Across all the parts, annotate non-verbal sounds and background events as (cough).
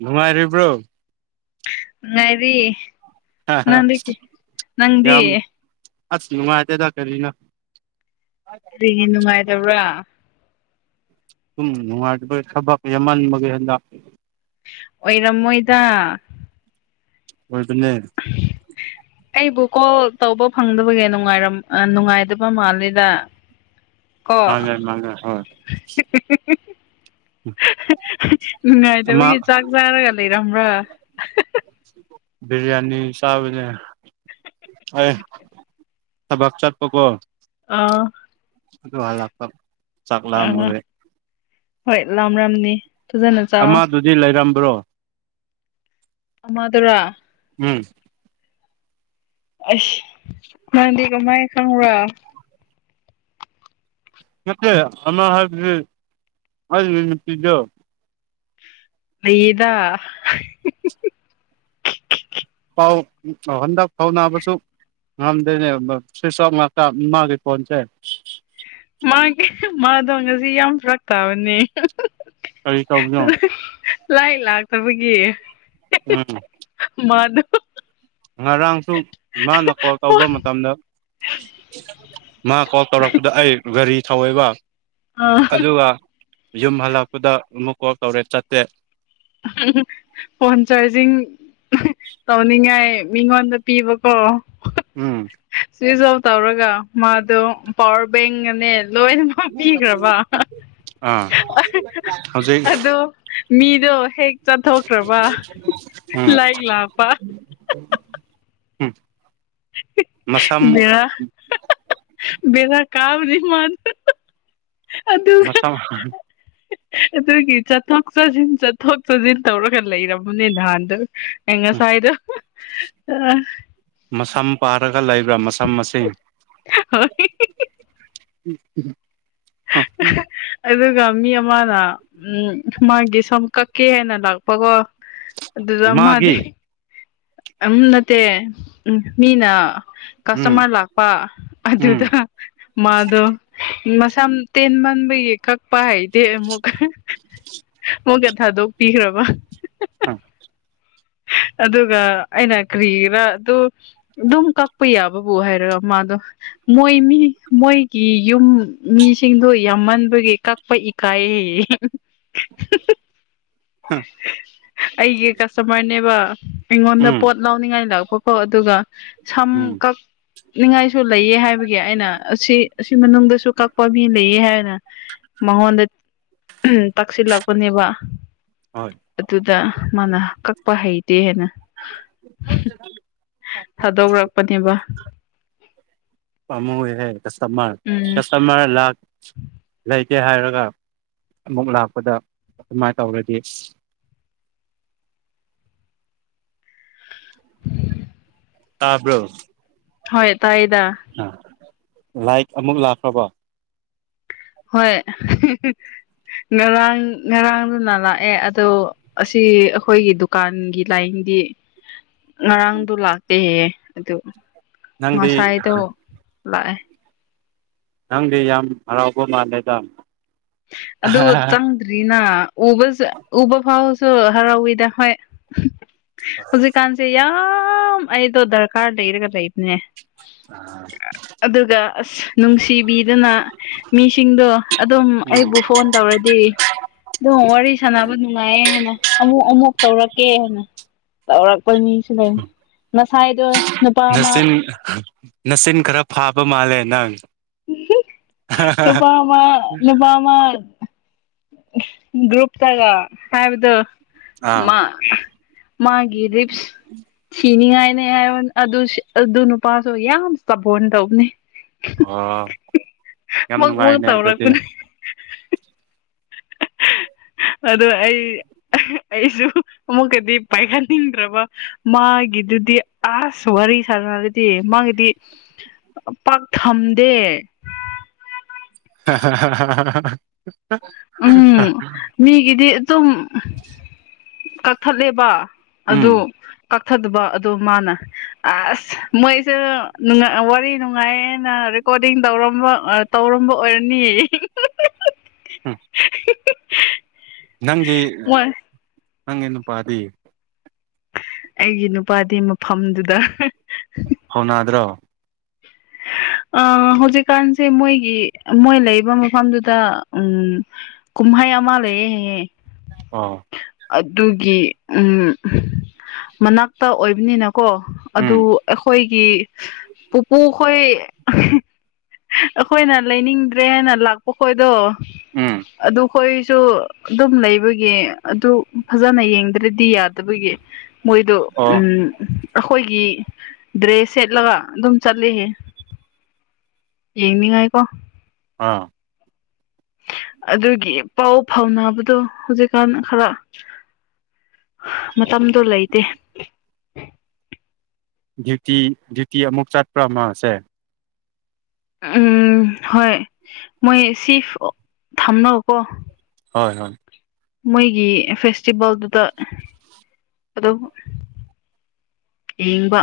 ꯅꯨꯡꯉꯥꯏꯔꯤꯕ꯭ꯔꯣ ꯉꯥꯏꯔꯤ ꯅꯪꯗꯤ ꯅꯪꯗꯤ ꯌꯥꯝ ꯑꯁ ꯅꯨꯡꯉꯥꯏꯇꯦꯗ ꯀꯔꯤꯅꯣ ꯀꯔꯤꯒꯤ ꯅꯨꯡꯉꯥꯏꯗꯕ꯭ꯔꯥ ꯑꯗꯨꯨꯝ ꯅꯨꯡꯉꯥꯏꯇꯕꯒꯤ ꯊꯕꯛ ꯌꯥꯝꯃꯟꯕꯒꯤ ꯍꯦꯟꯗꯥꯛ ꯑꯣꯏꯔꯝꯃꯣꯏꯗ ꯑꯣꯏꯕꯅꯦ ꯑꯩꯕꯨ ꯀꯣꯜ ꯇꯧꯕ ꯐꯪꯗꯕꯒꯤ ꯅꯨꯉꯥꯏꯔꯝ ꯑꯥ ꯅꯨꯡꯉꯥꯏꯗꯕ ꯃꯥꯜꯂꯤꯗ ꯃꯥꯅꯦ ꯃꯥꯅꯦ ꯍꯣꯏ (unintelligible) ꯑꯃ ꯅꯨꯡꯉꯥꯏꯇꯕꯒꯤ ꯆꯥꯛ ꯆꯥꯔꯒ ꯂꯩꯔꯝꯕ꯭ꯔꯥ ꯕꯤꯔꯌꯥꯅꯤ ꯆꯥꯕꯅꯦ ꯑꯦ ꯊꯕꯥꯛ ꯆꯠꯄ ꯀꯣ ꯑꯥ ꯑꯗꯨ ꯍꯜꯂꯥꯛꯄ ꯑꯥ ꯍꯣꯏ ꯂꯝꯔꯝꯅꯤ ꯑꯃꯗꯨꯗꯤ ꯂꯩꯔꯝꯕ꯭ꯔꯣ ꯑꯃꯗꯨꯔꯥ ꯎꯝ ꯑꯁ ꯅꯪꯗꯤ ꯀꯃꯥꯏꯅ ꯈꯪꯕ꯭ꯔꯣ ꯅꯠꯇꯦ ꯑꯃ ꯍꯥꯏꯕꯗꯤ ꯑꯧꯒꯤ ꯅꯨꯄꯤꯗꯣ ꯂꯩꯌꯦꯗ ꯄꯥꯎ ꯍꯟꯗꯛ ꯐꯥꯎ ꯅꯥꯕꯁꯨ ꯉꯝꯗꯦꯅꯦ ꯁꯋꯤꯠꯁ ꯑꯣꯞ ꯉꯥꯛꯇ ꯃꯥꯒꯤ ꯐꯣꯟꯁꯦ ꯃꯥꯒꯤ ꯃꯥꯗꯣ ꯉꯁꯤ ꯌꯥꯝ ꯐꯔꯛ ꯇꯥꯕꯅꯦ ꯀꯔꯤ ꯇꯧꯕꯅꯣ ꯂꯥꯏꯛ ꯂꯥꯛꯇꯕꯒꯤ ꯎꯝ ꯃꯥꯗꯣ ꯉꯔꯥꯡꯁꯨ ꯃꯥꯅ ꯀꯣꯜ ꯇꯧꯕ ꯃꯇꯝꯗ ꯃꯥ ꯀꯣꯜ ꯇꯧꯔꯛꯄꯗꯣ ꯑꯩ ꯒꯥꯔꯤ ꯊꯧꯋꯦꯕ ꯑꯥ ꯑꯗꯨꯒ ꯌꯨꯝ ꯍꯜꯂꯛꯄꯗ ꯑꯃꯨꯛ ꯀꯣꯜ ꯇꯧꯔꯦ ꯆꯠꯇꯦ (unintelligible) ꯐꯣꯟ ꯆꯥꯔꯖꯤꯡ ꯇꯧꯅꯤꯡꯉꯥꯏ ꯃꯤꯉꯣꯟꯗ ꯄꯤꯕꯀꯣ ꯎꯝ ꯁ꯭ꯋꯤꯁ ꯑꯣꯐ ꯇꯧꯔꯒ ꯃꯥꯗꯣ ꯄꯋꯥꯔ ꯕꯦꯡꯒꯅꯦ ꯂꯣꯏꯅꯃꯛ ꯄꯤꯈ꯭ꯔꯕ ꯑꯥ ꯍꯧꯖꯤꯛ (unintelligible) ꯑꯗꯣ ꯃꯤꯗꯣ ꯍꯦꯛ ꯆꯠꯊꯣꯛꯈ꯭ꯔꯕ ꯎꯝ ꯂꯥꯏꯛ ꯂꯥꯛꯄ ꯎꯝ ꯃꯁꯝ ꯕꯦꯔꯥ ꯕꯦꯔꯥ ꯀꯥꯕꯅꯤ ꯃꯥꯗꯤ ꯑꯗꯨ ꯅꯥꯁꯝ ꯑꯗꯨꯒꯤ ꯆꯠꯊꯣꯛ ꯆꯠꯁꯤꯟ ꯆꯠꯊꯣꯛ ꯆꯠꯁꯤꯟ ꯇꯧꯔꯒ ꯂꯩꯔꯕꯅꯦ ꯅꯍꯥꯟꯗꯨ ꯑꯩ ꯉꯁꯥꯏꯗꯣ ꯑ ꯃꯁꯝ ꯄꯥꯔꯒ ꯂꯩꯕ꯭ꯔꯥ ꯃꯁꯝ ꯃꯁꯤꯡ ꯍꯣꯏ ꯎꯝ ꯎꯝ (inaudible) ꯑꯗꯨꯒ ꯃꯤ ꯑꯃꯅ ꯎ ꯃꯥꯒꯤ ꯁꯝ ꯀꯛꯀꯦꯅ ꯂꯥꯛꯄꯀꯣ ꯑꯗꯨꯗ ꯃꯥꯗꯤ ꯃꯥꯒꯤ ꯎꯝ ꯅꯠꯇꯦ ꯃꯤꯅ ꯎꯝ ꯀꯁꯇꯃꯔ ꯂꯥꯛꯄ ꯎꯝ ꯑꯗꯨꯗ ꯃꯥꯗꯣ ꯃꯁꯝ ꯇꯦꯟ ꯃꯟꯕꯒꯤ ꯀꯛꯄ ꯍꯩ ꯇꯦ ꯑꯃꯨꯛꯀ ꯑꯃꯨꯛꯀ ꯊꯥꯗꯣꯛꯄꯤꯈ꯭ꯔꯕ ꯑ ꯑꯗꯨꯒ ꯑꯩꯅ ꯀ꯭ꯔꯤꯔꯥ ꯑꯗꯨ ꯑꯗꯨꯝ ꯀꯛꯄ ꯌꯥꯕꯕꯨ ꯍꯥꯏꯔꯒ ꯃꯥꯗꯣ ꯃꯣꯏ ꯃꯤ ꯃꯣꯏꯒꯤ ꯌꯨꯝ ꯃꯤꯁꯤꯡꯗꯨ ꯌꯥꯝꯃꯟꯕꯒꯤ ꯀꯛꯄ ꯏ ꯀꯥꯏꯌꯦ (inaudible) ꯑꯩꯒꯤ ꯀꯁꯇꯃꯔꯅꯦꯕ ꯑꯩꯉꯣꯟ ꯑꯩꯉꯣꯟꯗ ꯎꯝ ꯄꯣꯠ ꯂꯥꯎꯅꯤꯡꯉꯥꯏ ꯂꯥꯛꯄꯀꯣ ꯑꯗꯨꯒ ꯁꯝ ꯎꯝ ꯀꯛ ꯅꯤꯡꯉꯥꯏꯁꯨ ꯂꯩ ꯑꯦ ꯍꯥꯏꯕꯒꯤ ꯑꯩꯅ ꯑꯁꯤ ꯑꯁꯤ ꯃꯅꯨꯡꯗꯁꯨ ꯀꯛꯄ ꯃꯤ ꯂꯩꯌꯦ ꯍꯥꯏꯅ ꯃꯉꯣꯟꯗ ꯇꯛꯁꯤꯜꯂꯛꯄꯅꯦꯕ ꯍꯣꯏ ꯑꯗꯨꯗ ꯃꯥꯅ ꯀꯛꯄ ꯍꯩꯇꯦꯅ ꯊꯥꯗꯣꯛꯔꯛꯄꯅꯦꯕ ꯄꯃꯨꯏ ꯍꯦ ꯀꯁꯇꯃꯔ ꯎꯝ ꯀꯁꯇꯃꯔ ꯂꯥꯛ ꯂꯩꯇꯦ ꯍꯥꯏꯔꯒ ꯑꯃꯨꯛ ꯂꯥꯛꯄꯗ ꯑꯗꯨꯃꯥꯏꯅ ꯇꯧꯔꯗꯤ ꯇꯥꯕ꯭ꯔꯣ ꯍꯣꯏ ꯇꯥꯏꯗꯥ ꯑꯥ ꯂꯥꯏꯛ ꯑꯃꯨꯛ ꯂꯥꯛꯈ꯭ꯔꯕꯣ ꯍꯣꯏ ꯉꯔꯥꯡ ꯉꯔꯥꯡꯗꯨꯅ ꯂꯥꯛꯑꯦ ꯑꯗꯣ ꯑꯁꯤ ꯑꯩꯈꯣꯏꯒꯤ ꯗꯨꯀꯥꯟꯒꯤ ꯂꯥꯏꯟꯗꯤ ꯉꯔꯥꯡꯗꯣ ꯂꯥꯛꯇꯦꯍꯦꯌꯦ ꯑꯗꯨ ꯅꯪꯗꯤ ꯉꯁꯥꯏꯗꯣ ꯂꯥꯛꯑꯦ ꯅꯪꯗꯤ ꯌꯥꯝ ꯍꯔꯥꯎꯕ ꯃꯥꯜꯂꯦꯗ ꯑꯗꯨ ꯆꯪ ꯔꯤꯅꯥ ꯎꯕꯁꯨ ꯎꯕ ꯐꯥꯎꯁꯨ ꯍꯔꯥꯎꯋꯤꯗ ꯍꯣꯏ ꯍꯧꯖꯤꯛꯀꯥꯟꯁꯦ ꯌꯥꯝ ꯑꯩꯗꯣ ꯗꯔꯀꯥꯔ ꯂꯩꯔꯒ ꯂꯩꯕꯅꯦ (inaudible) ꯑꯗꯨꯒ ꯑꯁ ꯅꯨꯡꯁꯤꯕꯤꯗꯅ ꯃꯤꯁꯤꯡꯗꯣ ꯑꯗꯨꯝ ꯎꯝ ꯑꯩꯕꯨ ꯐꯣꯟ ꯇꯧꯔꯗꯤ ꯗꯣ ꯋꯥꯔꯤ ꯁꯥꯟꯅꯕ ꯅꯨꯡꯉꯥꯏꯌꯦ ꯍꯥꯏꯅ ꯑꯃꯨꯛ ꯑꯃꯨꯛ ꯇꯧꯔꯛꯀꯦ ꯍꯥꯏꯅ ꯇꯧꯔꯛꯄ ꯃꯤꯁꯨ ꯂꯩ ꯉꯁꯥꯏꯗꯣ ꯅꯨꯄꯥ ꯑꯃ ꯅꯆꯤꯟ ꯅꯆꯤꯟ ꯈꯔ ꯐꯥꯕ ꯃꯥꯜꯂꯦ ꯅꯪ ꯅꯨꯄꯥ ꯑꯃ ꯅꯨꯄꯥ ꯑꯃ ꯒ꯭ꯔꯨꯨꯞ ꯇꯒ ꯍꯥꯏꯕꯗꯣ ꯑꯥ ꯃꯥ ꯃꯥꯒꯤ ꯔꯤꯞꯁ ꯁꯤꯅꯤꯉꯥꯏꯅꯦ ꯍꯥꯏꯕꯥ ꯑꯗꯨ ꯅꯨꯄꯥꯁꯨ ꯌꯥꯝ ꯆꯥꯕꯣꯟ ꯇꯧꯕꯅꯦ ꯑꯣ ꯌꯥꯝ ꯃꯛ ꯃꯛ ꯅꯨꯡꯉꯥꯏꯅꯦ ꯑꯗꯨꯗꯤ ꯇꯧꯔꯛꯄꯅꯦ (inaudible) ꯑꯗꯣ ꯑꯩ ꯑꯩꯁꯨ ꯑꯃꯨꯛꯀꯗꯤ ꯄꯥꯏꯈꯠꯅꯤꯡꯗ꯭ꯔꯕ ꯃꯥꯒꯤꯗꯨꯗꯤ ꯑꯥꯁ ꯋꯥꯔꯤ ꯁꯥꯟꯅꯅ ꯗ ꯃꯥꯒꯤꯗꯤ ꯄꯥꯛ ꯊꯝꯗꯦ (unintelligible) ꯎꯝ ꯃꯤꯒꯤꯗꯤ ꯑꯗꯨꯝ (unintelligible) ꯀꯛꯊꯠꯂꯦꯕ ꯎꯝ ꯑꯗꯨ ꯀꯛꯊꯗꯕ ꯑꯗꯨꯗ ꯃꯥꯅ ꯑꯁ ꯃꯣꯏꯁꯨ ꯋꯥꯔꯤ ꯅꯨꯡꯉꯥꯏꯌꯦꯅ ꯔꯦꯀꯣꯔꯗꯤꯡ ꯇꯧꯔꯝꯕ ꯇꯧꯔꯝꯕ ꯑꯣꯏꯔꯅꯤ ꯎꯝ ꯅꯪꯒꯤ ꯃꯣꯏ ꯅꯪꯒꯤ ꯅꯨꯄꯥꯗꯤ ꯑꯩꯒꯤ ꯅꯨꯄꯥꯗꯤ ꯃꯐꯝꯗꯨꯗ ꯍꯧꯅꯗ꯭ꯔꯣ ꯑ ꯍꯧꯖꯤꯛꯀꯥꯟꯁꯦ ꯃꯣꯏꯒꯤ ꯃꯣꯏ ꯂꯩꯔꯤꯕ ꯃꯐꯝꯗꯨꯗ ꯎꯝ ꯀꯨꯝꯍꯩ ꯃꯥ ꯂꯩꯌ° ꯑꯣ ꯑꯗꯨꯒꯤ ꯎ ꯃꯅꯥꯛꯇ ꯑꯣꯏꯕꯅꯤꯅ ꯀꯣ ꯑꯗꯨ ꯎꯝ ꯑꯩꯈꯣꯏꯒꯤ ꯄꯨꯄꯨ ꯑꯩꯈꯣꯏ ꯑꯩꯈꯣꯏꯅ ꯂꯩꯅꯤꯡꯗ꯭ꯔꯦꯅ ꯂꯥꯛꯄ ꯈꯣꯠ ꯑꯗꯣ ꯎꯝ ꯑꯗꯨꯗ ꯑꯩꯈꯣꯏꯁꯨ ꯑꯗꯨꯝ ꯂꯩꯕꯒꯤ ꯑꯗꯨ ꯐꯖꯅ ꯌꯦꯡꯗ꯭ꯔꯗꯤ ꯌꯥꯗꯕꯒꯤ ꯃꯣꯏꯗ ꯑꯣ ꯎꯝ ꯑꯩꯈꯣꯏꯒꯤ ꯗ꯭ꯔꯦꯁ ꯁꯦꯠꯂꯒ ꯑꯗꯨꯝ ꯆꯠꯂꯤꯍꯦ ꯌꯦꯡꯅꯤꯉꯥꯏꯀꯣ ꯑꯥ ꯑꯗꯨꯒꯤ ꯄꯥꯎ ꯐꯥꯎꯅꯕꯗꯣ ꯍꯧꯖꯤꯛꯀꯥꯟ ꯈꯔ ꯃꯇꯝꯗꯣ ꯂꯩꯇꯦ ꯗ꯭ꯌꯨꯇꯤ ꯗ꯭ꯌꯨꯇꯤ ꯑꯃꯨꯛ ꯆꯠꯄ꯭ꯔꯥ ꯃꯥꯁꯦ ꯎꯝ ꯍꯣꯏ ꯃꯣꯏ ꯁꯤꯤꯐ ꯊꯝꯅ ꯀꯣ ꯍꯣꯏ ꯍꯣꯏ ꯃꯣꯏꯒꯤ ꯐꯦꯁꯇꯤꯚꯦꯜꯗꯨꯗ ꯑꯗꯨꯝ ꯏꯕ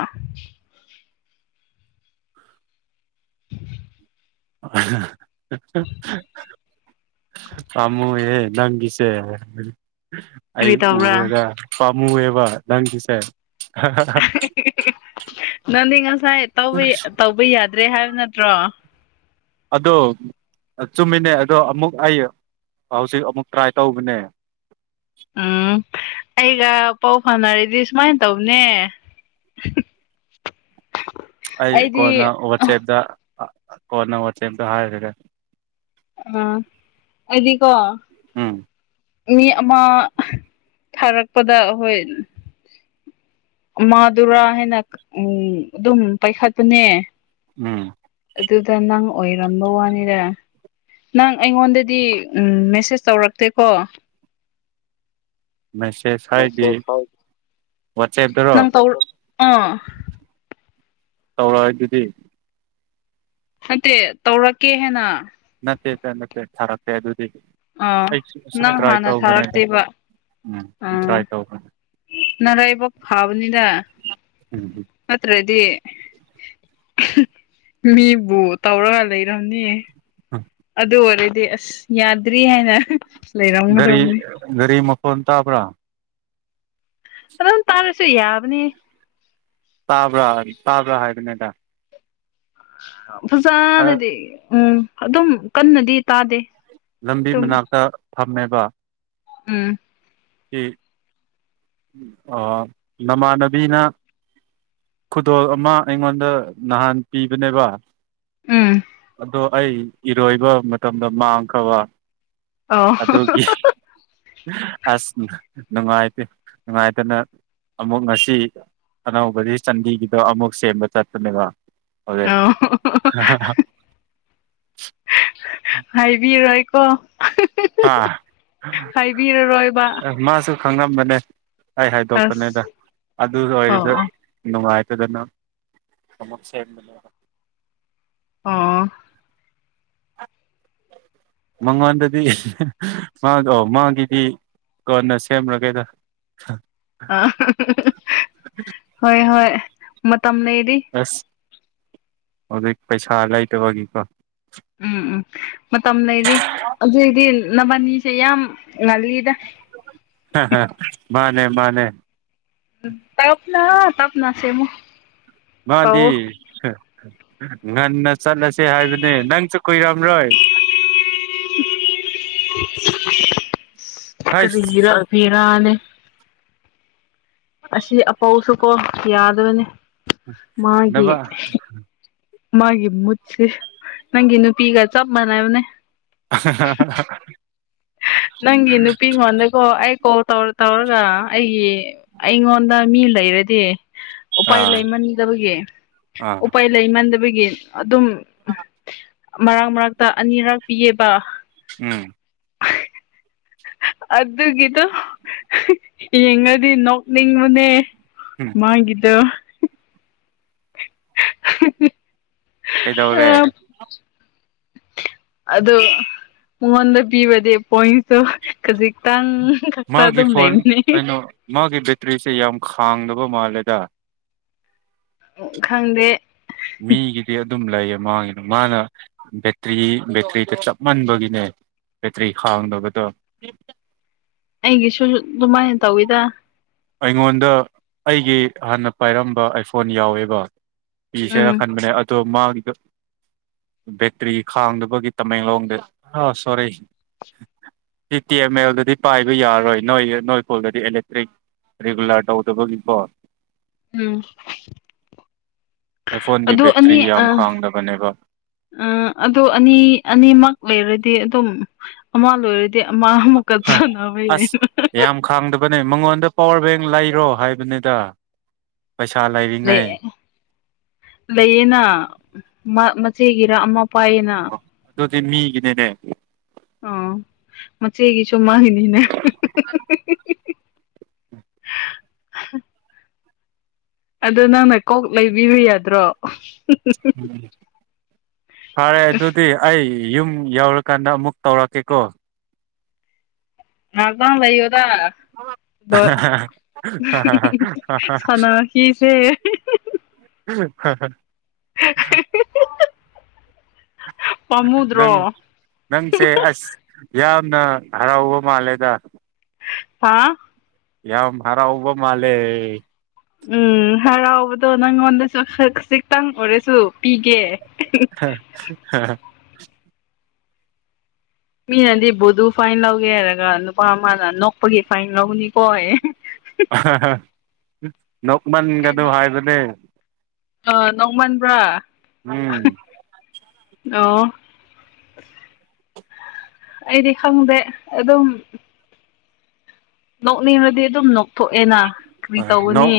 (unintelligible) ꯑꯃꯨ ꯑꯦ ꯅꯪꯒꯤꯁꯦ ꯑꯩ ꯀꯔꯤ ꯇꯧꯕ꯭ꯔꯥ ꯎꯕꯗ ꯄꯥꯝꯃꯨꯑꯦꯕ ꯅꯪꯒꯤꯁꯦ ꯅꯪꯗꯤ ꯉꯁꯥꯏ ꯇ ꯇꯧꯕ ꯌꯥꯗ꯭ꯔꯦ ꯍꯥꯏꯕ ꯅꯠꯇ꯭ꯔꯣ ꯑꯗꯣ ꯆꯨꯝꯃꯤꯅꯦ ꯑꯗꯣ ꯑꯃꯨꯛ ꯑꯩ ꯍꯧꯖꯤꯛ ꯑꯃꯨꯛ ꯇ꯭ꯔꯥꯏ ꯇꯧꯕꯅꯦ ꯎꯝ ꯑꯩꯒ ꯄꯥꯎ ꯐꯅꯔꯗꯤ ꯁꯨꯃꯥꯏꯅ ꯇꯧꯅꯦ (inaudible) ꯑꯩ ꯀꯣꯟꯅ ꯑꯩꯗꯤ ꯋꯥꯆꯦꯞꯇ ꯀꯣꯟꯅ ꯋꯥꯆꯦꯞꯇ ꯍꯥꯏꯈꯒꯦ ꯑꯥ ꯍꯥꯏꯗꯤꯀꯣ ꯑꯥ ꯃꯤ ꯑꯃ ꯊꯥꯔꯛꯄꯗ ꯑꯩꯈꯣꯏ ꯃꯥꯗꯨꯔꯥ ꯍꯥꯏꯅ ꯎ ꯑꯗꯨꯝ ꯄꯥꯏꯈꯠꯄꯅꯦ ꯎꯝ ꯑꯗꯨꯗ ꯅꯪ ꯑꯣꯏꯔꯝꯕ ꯋꯥꯅꯤꯗ ꯅꯪ ꯑꯩꯉꯣꯟꯗꯗꯤ ꯃꯦꯁꯦꯁ ꯇꯧꯔꯛꯇꯦꯀꯣ ꯃꯦꯁꯦꯖ ꯍꯥꯏꯗꯤ ꯋꯥꯆꯦꯞꯇꯔꯣ ꯅꯪ ꯇꯧ ꯑꯥ ꯇꯧꯔꯛꯏ ꯑꯗꯨꯗꯤ ꯅꯠꯇꯦ ꯇꯧꯔꯛꯀꯦ ꯍꯥꯏꯦꯅ ꯅꯠꯇꯦ ꯅꯠꯇꯦ ꯊꯔꯛ ꯇꯦ ꯑꯗꯨꯗꯤꯗꯤ ꯑꯥ ꯑꯩꯁꯨ ꯁꯨꯝ ꯅꯪ ꯇ꯭ꯔꯥꯏ ꯍꯥꯟꯅ ꯇꯧꯧꯕꯅꯤꯗ ꯊꯥꯔꯛꯇꯦꯕ ꯎꯝ ꯇ꯭ꯔꯥꯏ ꯇꯧꯒꯅꯦ ꯅꯔ ꯑꯩꯕꯣꯛ ꯐꯥꯕꯅꯤꯗ ꯎꯝ ꯅꯠꯇ꯭ꯔꯗꯤ ꯃꯤꯕꯨ ꯇꯧꯔꯒ ꯂꯩꯔꯝꯅꯤ ꯎꯝ ꯑꯗꯨ ꯑꯣꯏꯔꯗꯤ ꯑꯁ ꯌꯥꯗ꯭ꯔꯤ ꯍꯥꯏꯅ ꯒꯥꯔꯤ ꯂꯩꯔꯝꯒꯗꯕꯅꯤ ꯒꯥꯔꯤ ꯃꯈꯣꯟ ꯇꯥꯕ꯭ꯔꯥ ꯑꯗꯨꯝ ꯇꯥꯔꯁꯨ ꯍꯌꯥ ꯑꯅꯤ ꯇꯥꯕ꯭ꯔꯥ ꯇꯥꯕ꯭ꯔꯥ ꯍꯥꯏꯕꯅꯦꯗ ꯐꯖꯅꯗꯤ ꯎꯝ ꯑꯗꯨꯝ ꯀꯟꯅꯗꯤ ꯇꯥꯗꯦ ꯂꯝꯕꯤ ꯑꯗꯨꯝ ꯃꯅꯥꯛꯇ ꯐꯝꯃꯦꯕ ꯎꯝ ꯁꯤ ꯅꯃꯥꯟꯅꯕꯤꯅ ꯈꯨꯗꯣꯜ ꯑꯃ ꯑꯩꯉꯣꯟꯗ ꯅꯍꯥꯟ ꯄꯤꯕꯅꯦꯕ ꯎꯝ ꯑꯗꯣ ꯑꯩ ꯏꯔꯣꯏꯕ ꯃꯇꯝꯗ ꯃꯥꯡꯈꯕ ꯑꯧ ꯑꯗꯨꯒꯤ ꯑꯁ ꯅꯨꯡꯉꯥꯏꯇꯦ ꯅꯨꯡꯉꯥꯏꯇꯅ ꯑꯃꯨꯛ ꯉꯁꯤ ꯑꯅꯧꯕꯗꯤ ꯆꯟꯗꯤꯒꯤꯗꯣ ꯑꯃꯨꯛ ꯁꯦꯝꯕ ꯆꯠꯄꯅꯦꯕ ꯍꯧꯖꯤꯩ ꯑꯧ ꯍꯥꯏꯕꯤꯔꯣꯏꯀꯣ ꯑꯥ ꯍꯥꯏꯕꯤꯔꯔꯣꯏꯕ ꯃꯥꯁꯨ ꯈꯪꯉꯝꯕꯅꯦ ꯑꯩ ꯍꯥꯏꯗꯣꯛꯀꯅꯤꯗ ꯑꯁ ꯑꯗꯨ ꯑꯣ ꯑꯣꯏꯔꯁꯨ ꯑꯣ ꯏꯅꯨꯡꯉꯥꯏꯇꯅ ꯑꯃꯨꯛ ꯁꯦꯝꯕꯅꯦꯕꯥ ꯑꯥ ꯃꯉꯥꯟꯗꯗꯤ ꯃꯥꯗꯣ ꯃꯥꯒꯤꯗꯤ ꯀꯅ ꯁꯦꯝꯔꯥꯒꯦꯗ ꯑꯥ ꯍꯣꯏ ꯍꯣꯏ ꯃꯇꯝ ꯂꯩꯔꯤ ꯑꯁ ꯍꯧꯖꯤꯛ ꯄꯩꯁꯥ ꯂꯩꯇꯕꯒꯤꯀꯣ ꯎꯝ ꯎꯝ ꯃꯇꯝ ꯂꯩꯔꯤ ꯑꯗꯨꯏꯗꯤ ꯅꯕꯥꯅꯤꯁꯦ ꯌꯥꯝ ꯉꯜꯂꯤꯗ ꯃꯥꯅꯦ ꯃꯥꯅꯦ ꯇꯞꯅ ꯇꯞꯅꯥ ꯁꯦꯝꯃꯣ ꯃꯥꯗꯤ ꯉꯟꯅ ꯆꯠꯂꯁꯦ ꯍꯥꯏꯕꯅꯦ ꯅꯪꯁꯨ ꯀꯨꯏꯔꯝꯔꯣꯏ ꯍꯩꯁ ꯀꯔꯤꯒꯤꯔꯥ ꯐꯔꯅꯦ ꯑꯁꯤ ꯑꯄꯧꯁꯨ ꯀꯣ ꯌꯥꯗꯕꯅꯤ ꯅꯕ ꯃꯥꯒꯤ ꯃꯨꯠꯁꯦ ꯅꯪꯒꯤ ꯅꯨꯄꯤꯒ ꯆꯞ ꯃꯥꯟꯅꯕꯅꯦ (unintelligible) ꯅꯪ ꯏ ꯅꯨꯄꯤ ꯃꯗꯒꯣ ꯀꯣꯜ ꯇꯧꯔ ꯇꯧꯔꯒ ꯑꯩꯒꯤ ꯑꯩꯉꯣꯟꯗ ꯃꯤ ꯂꯩꯔꯗꯤ ꯎꯄꯥꯏ ꯑꯥ ꯂꯩꯃꯟꯗꯕꯒꯤ ꯎꯄꯥꯏ ꯂꯩꯃꯟꯗꯕꯒꯤ ꯑꯗꯨꯝ ꯑ ꯃꯔꯛ ꯃꯔꯛꯇ ꯑꯅꯤꯔꯛ ꯄꯤꯑꯕ ꯎꯝ ꯑꯗꯨꯒꯤꯗꯣ ꯌꯦꯡꯉꯗꯤ ꯅꯣꯛꯅꯤꯡꯕꯅꯦ ꯎ ꯃꯥꯒꯤꯗ (unintelligible) ꯀꯩꯗꯧꯔꯦ ꯑꯗꯨ ꯃꯉꯣꯟꯗ ꯄꯤꯕꯗꯤ ꯄꯣꯏꯟꯁꯨ ꯈꯖꯤꯛꯇꯪ ꯊꯛꯇꯗ ꯃꯥꯒꯤ ꯑꯗꯨꯝ ꯐꯣꯟ ꯂꯩꯕꯅꯦ ꯀꯩꯅꯣ ꯃꯥꯒꯤ ꯕꯦꯇ꯭ꯔꯤꯁꯦ ꯌꯥꯝ ꯈꯥꯡꯗꯕ ꯃꯥꯜꯂꯦꯗ ꯎ ꯈꯪꯗꯦ ꯃꯤꯒꯤꯗꯤ ꯑꯗꯨꯝ ꯂꯩꯌꯦ ꯃꯥꯡꯒꯤꯅ ꯃꯥꯅ ꯕꯦꯇ꯭ꯔꯤ ꯕꯦꯇ꯭ꯔꯤꯗ ꯆꯞꯃꯟꯕꯒꯤꯅꯦ ꯕꯦꯇ꯭ꯔꯤ ꯈꯥꯡꯗꯕꯗꯣ ꯑꯩꯒꯤꯁꯨ ꯑꯗꯨꯃꯥꯏꯅ ꯇꯧꯋꯤꯗ ꯑꯩꯉꯣꯟꯗ ꯑꯩꯒꯤ ꯍꯥꯟꯅ ꯄꯥꯏꯔꯝꯕ ꯑꯥꯏꯐꯣꯟ ꯌꯥꯎꯋꯦꯕ ꯄꯁꯦꯔ ꯎꯝ ꯈꯟꯕꯅꯦ ꯑꯗꯣ ꯃꯥꯒꯤꯗꯣ ꯕꯦꯇ꯭ꯔꯤ ꯈꯥꯡꯗꯕꯒꯤ ꯇꯃꯦꯡꯂꯣꯡꯗ ꯑ ꯁꯣꯔꯤ ꯁꯤ ꯇꯤ ꯑꯦꯝ ꯑꯦꯜꯗꯗꯤ ꯄꯥꯏꯕ ꯌꯥꯔꯣꯏ ꯅꯣꯏ ꯅꯣꯏꯈꯣꯜꯗꯗꯤ ꯑꯦꯂꯦꯛꯇ꯭ꯔꯤꯛ ꯔꯤꯒꯨꯂꯔ ꯇꯧꯗꯕꯒꯤꯀꯣ ꯎꯝ ꯑꯥꯏꯐꯣꯟꯗꯤ ꯑꯗꯨ ꯕꯦꯇ꯭ꯔꯤ ꯑꯅꯤ ꯑ ꯌꯥꯝ ꯈꯥꯡꯗꯕꯅꯦꯕ ꯑ ꯑꯗꯨꯣ ꯑꯅꯤ ꯑꯅꯤꯃꯛ ꯂꯩꯔꯗꯤ ꯑꯗꯨꯝ ꯑꯃ ꯂꯣꯏꯔꯗꯤ ꯃꯥꯃꯨꯀꯠꯁꯨꯅꯕꯩ ꯍꯥꯏ ꯑꯁ ꯌꯥꯝ ꯈꯥꯡꯗꯕꯅꯦ ꯃꯉꯣꯟꯗ ꯄꯋꯥꯔ ꯕꯦꯡ ꯂꯩꯔꯣ ꯍꯥꯏꯕꯅꯤꯗ ꯄꯩꯁꯥ ꯂꯩ ꯂꯩ ꯂꯩꯌꯦꯅ ꯃꯆꯦꯒꯤꯔ ꯑꯃ ꯄꯥꯏꯌꯦꯅ ꯣꯗꯤ ꯃꯤꯒꯗꯦꯅꯦ ꯑꯣ ꯃꯆꯦꯒꯤꯁꯨꯨꯝꯃꯥꯡꯒꯤꯅꯤꯅꯦ ꯑ ꯑꯗꯣ ꯅꯪꯅ ꯀꯣꯛ ꯂꯩꯕꯤꯕꯨ ꯌꯥꯗ꯭ꯔꯣ ꯎꯝ ꯐꯔꯦ ꯑꯗꯨꯗꯤꯤ ꯑꯩ ꯌꯨꯝ ꯌꯥꯎꯔꯀꯥꯟꯗ ꯑꯃꯨꯛ ꯇꯧꯔꯛꯀꯦꯀꯣ ꯉꯗ ꯂꯩ ꯑꯣꯗ ꯂ ꯁꯅ ꯍꯁꯦ ꯎꯝ ꯍ ꯍ ꯅꯪ ꯄꯥꯝꯃꯨꯗ꯭ꯔꯣ ꯅꯪꯁꯦ ꯑꯁ ꯌꯥꯝꯅ ꯍꯔꯥꯎꯕ ꯃꯥꯜꯂꯦꯗ ꯍꯥꯥ ꯌꯥꯝ ꯍꯔꯥꯎꯕ ꯃꯥꯂꯦ ꯎꯝ ꯍꯔꯥꯎꯕꯗꯣ ꯅꯪꯉꯣꯟꯗꯁꯨ ꯈꯖꯤꯛꯇꯪ ꯑꯣꯏꯔꯁꯨ ꯄꯤꯒꯦ ꯍ ꯍ ꯃꯤꯅꯗꯤ ꯕꯨꯗꯨ ꯐꯥꯏꯟ ꯂꯧꯒꯦ ꯍꯥꯏꯔꯒ ꯅꯨꯄꯥ ꯑꯃꯅ ꯅꯣꯛꯄꯒꯤ ꯐꯥꯏꯟ ꯂꯧꯅꯤꯀꯣ ꯅꯣꯛꯃꯟꯒꯗꯧ ꯍꯥꯏꯕꯅꯦ ꯑ ꯅꯣꯡꯃꯟꯕ꯭ꯔꯥ ꯎꯝ ꯑꯣ ꯑꯩꯗꯤ ꯈꯪꯗꯦ ꯑꯗꯨꯝ ꯅꯣꯛꯅꯤꯡꯕꯗꯤ ꯑꯗꯨꯝ ꯅꯣꯛꯊꯣꯛꯑꯦꯅ ꯀꯔꯤ ꯇꯧꯒꯅꯤ ꯅꯣꯡ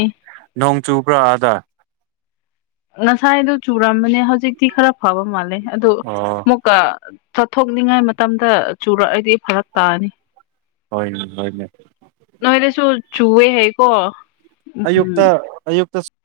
ꯅꯣꯡ ꯆꯨꯕ꯭ꯔꯥ ꯑꯗ ꯉꯁꯥꯏꯗꯨꯣ ꯆꯨꯔꯝꯕꯅꯦ ꯍꯧꯖꯤꯛꯇꯤ ꯈꯔ ꯐꯕ ꯃꯥꯜꯂꯦ ꯑꯗꯣ ꯑꯣ ꯆꯠꯊꯣꯛꯅꯤꯡꯉꯥꯏ ꯃꯇꯝꯗ ꯆꯨꯔꯛꯑꯗꯤ ꯐꯔꯛ ꯇꯥꯅꯤ ꯍꯣꯏꯅꯦ ꯍꯣꯏꯅꯦ ꯅꯣꯏꯗꯁꯨ ꯆꯨꯋꯦ ꯍꯥꯏꯦ ꯀꯣ ꯑꯌꯨꯛꯇ ꯑꯌꯨꯛꯇ